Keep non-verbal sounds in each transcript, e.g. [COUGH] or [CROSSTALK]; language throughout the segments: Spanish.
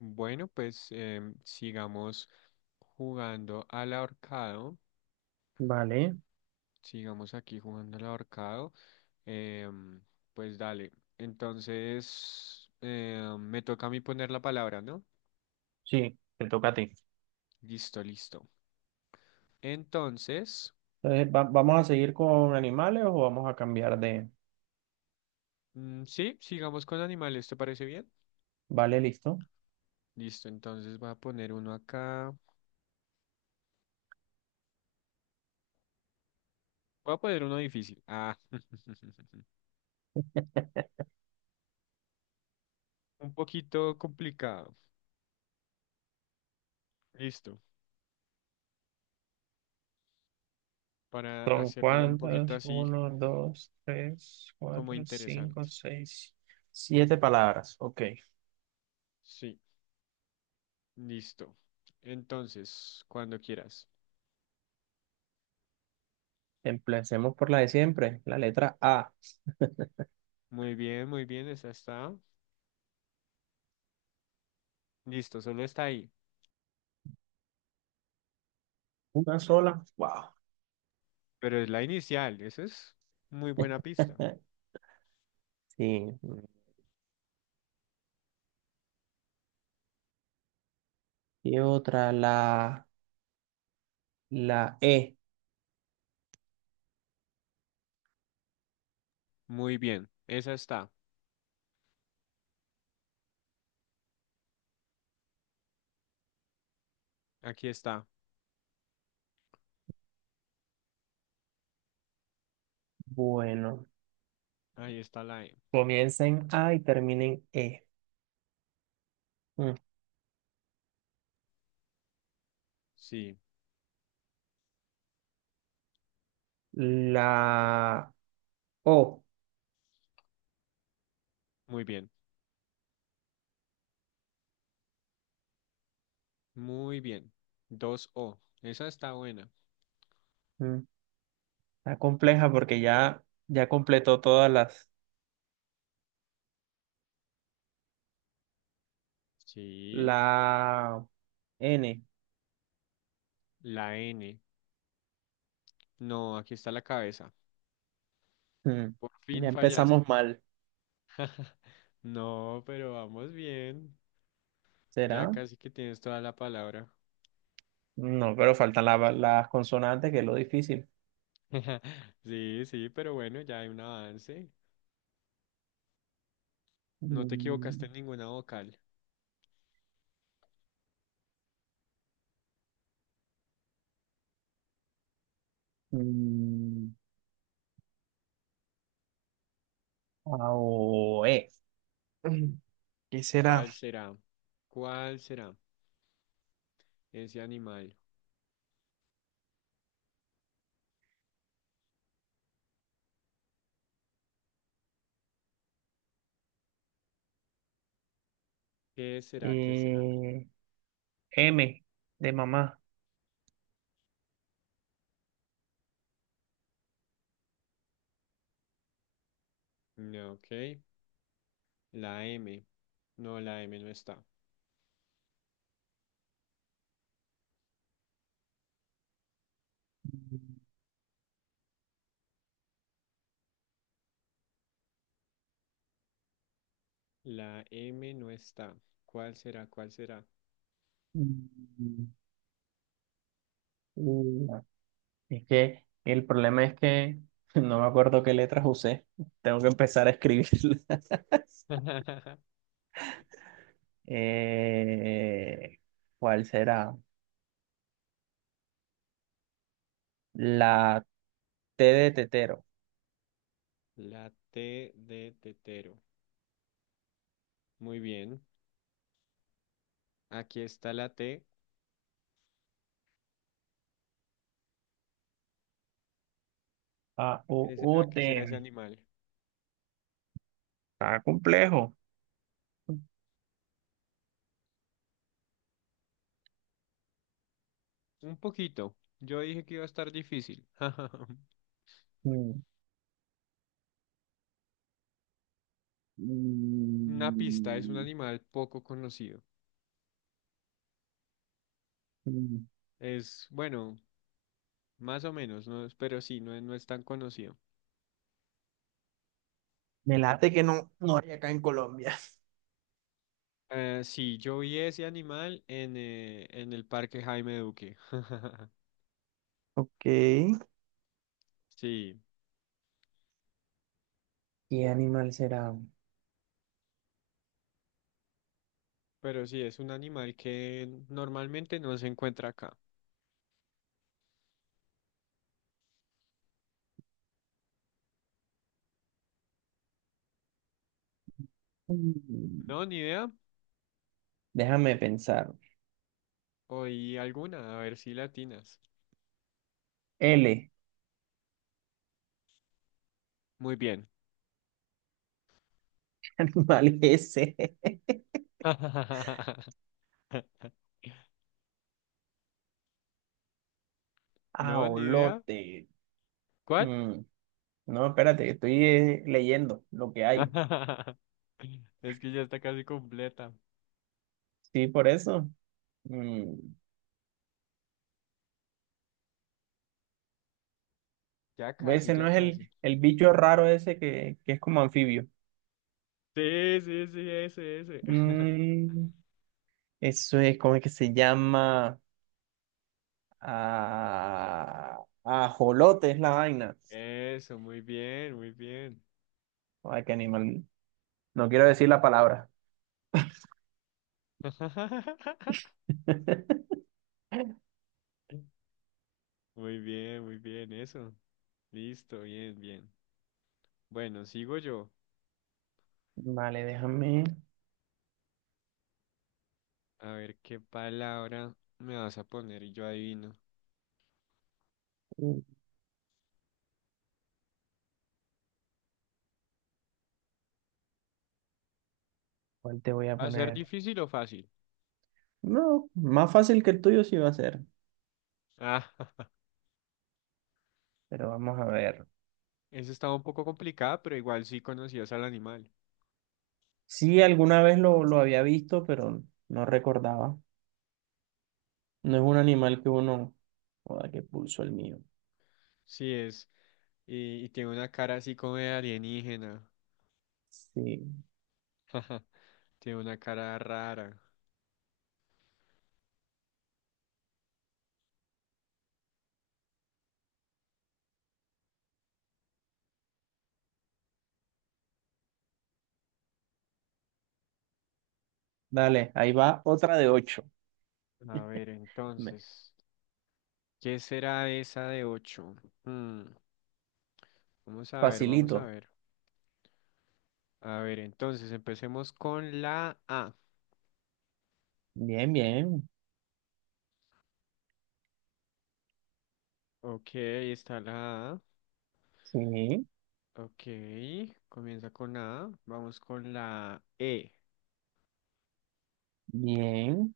Bueno, pues sigamos jugando al ahorcado. Vale. Sigamos aquí jugando al ahorcado. Em, pues dale. Entonces, me toca a mí poner la palabra, ¿no? Sí, te toca a ti. Listo, listo. Entonces, Entonces, ¿vamos a seguir con animales o vamos a cambiar de... sí, sigamos con animales, ¿te parece bien? Vale, listo. Listo, entonces voy a poner uno acá. Voy a poner uno difícil. Ah, [LAUGHS] un poquito complicado. Listo, para ¿Son hacerlo un cuántas? poquito así Uno, dos, tres, como cuatro, cinco, interesante. seis, siete palabras. Ok. Sí. Listo. Entonces, cuando quieras. Empecemos por la de siempre, la letra A. Muy bien, esa está. Listo, solo está ahí. Una sola. Wow. Pero es la inicial, esa es muy buena pista. [LAUGHS] Sí. Y otra, la E. Muy bien, esa está. Aquí está. Bueno, Ahí está la E. comiencen A y terminen E. Mm. Sí, La O. muy bien. Muy bien. Dos o esa está buena. Mm. Está compleja porque ya completó todas las, Sí, la N. la N. No, aquí está la cabeza. Hmm, Por Ya fin fallaste. empezamos mal. [LAUGHS] No, pero vamos bien. Ya ¿Será? casi que tienes toda la palabra. No, pero faltan las consonantes, que es lo difícil. [LAUGHS] Sí, sí, pero bueno, ya hay un avance. No te Mm, equivocaste en ninguna vocal. mm, A o E. Mm, ¿Qué será? ¿Cuál será? ¿Cuál será ese animal? ¿Qué será? ¿Qué será? Eh, M de mamá. No, ok. La M. No, la M no está. La M no está. ¿Cuál será? ¿Cuál será? Mm, u. Es que el problema es que [LAUGHS] no me acuerdo qué letras usé. Tengo que empezar a escribirlas. [LAUGHS] [LAUGHS] Eh, ¿cuál será? La T de tetero. La T de tetero. Muy bien. Aquí está la T. A, O ¿Qué será? U, ¿Qué será ese T. animal? Está complejo. Un poquito. Yo dije que iba a estar difícil. [LAUGHS] Mm. Una pista es un Mm. animal poco conocido. Mm. Es, bueno, más o menos, ¿no? Pero sí, no, no es tan conocido. Me late que no, no hay acá en Colombia. [LAUGHS] Sí, yo vi ese animal en el Parque Jaime Duque. [LAUGHS] Ok. Sí, ¿Qué animal será? pero sí, es un animal que normalmente no se encuentra acá. Mm, No, ni idea. Déjame pensar. Oí alguna, a ver si latinas. L. Muy bien. [LAUGHS] Animal S. [LAUGHS] No, ni idea. Aolote. ¿Cuál? Mm, No, espérate, que estoy leyendo lo que hay. [LAUGHS] Es que ya está casi completa. Sí, por eso. Mm, Ya casi, Ese no ya es casi. El bicho raro ese que es como anfibio. Sí, sí, sí, ese, ese. [LAUGHS] Mm, eso es, ¿cómo es que se llama? Ah, ajolote es la vaina. Eso, muy bien, muy bien. Ay, qué animal. No quiero decir la palabra. [LAUGHS] [LAUGHS] Muy bien, eso. Listo, bien, bien. Bueno, sigo yo. Vale, déjame. A ver qué palabra me vas a poner y yo adivino. uh, ¿Cuál te voy a ¿Va a ser poner? difícil o fácil? No, más fácil que el tuyo sí va a ser. Ah, [LAUGHS] Pero vamos a ver. eso estaba un poco complicada, pero igual sí conocías al animal. Sí, alguna vez lo había visto, pero no recordaba. No es un animal que uno. Joda, qué pulso el mío. Sí es. Y tiene una cara así como de alienígena. Sí. [LAUGHS] Tiene una cara rara. Dale, ahí va otra de ocho. A ver, Me- entonces. ¿Qué será esa de 8? Vamos a ver, vamos a Facilito. ver. A ver, entonces empecemos con la A. Bien, bien. Ok, ahí está la A. Sí, Ok, comienza con A. Vamos con la E. bien.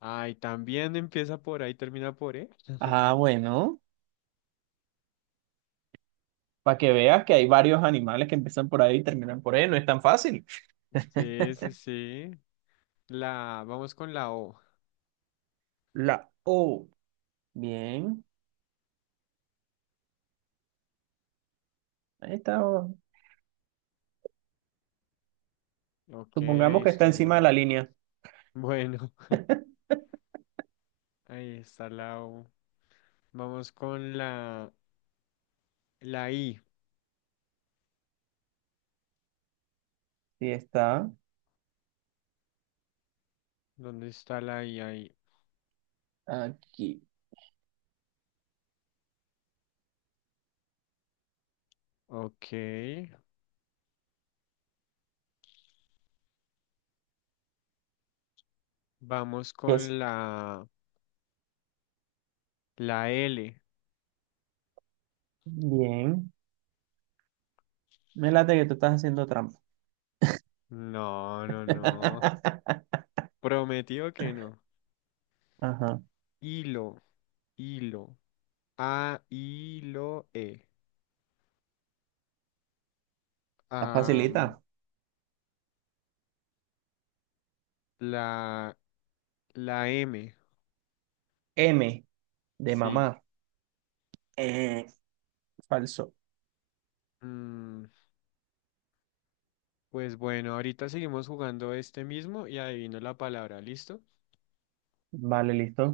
Ay, también empieza por A y termina por E. Ah, [LAUGHS] bueno. Para que veas que hay varios animales que empiezan por ahí y terminan por E. No es tan fácil. Sí, sí, [LAUGHS] sí. La, vamos con la O. La O. Bien. Ahí está. Ok, ahí Supongamos que está está la encima de la O. línea. Bueno, [LAUGHS] ahí está la O. Vamos con la, la I. Sí, está ¿Dónde está la I ahí? aquí. Ok. Vamos Es. con la, la L. Bien. Me late que tú estás haciendo trampa. No, no, no. [LAUGHS] Prometido que no. Ajá. Hilo, hilo. A, hilo, E. La facilita. Am, la, la M. M de Sí. mamá. Eh, falso. Mm, pues bueno, ahorita seguimos jugando este mismo y adivino la palabra, ¿listo? Vale, listo.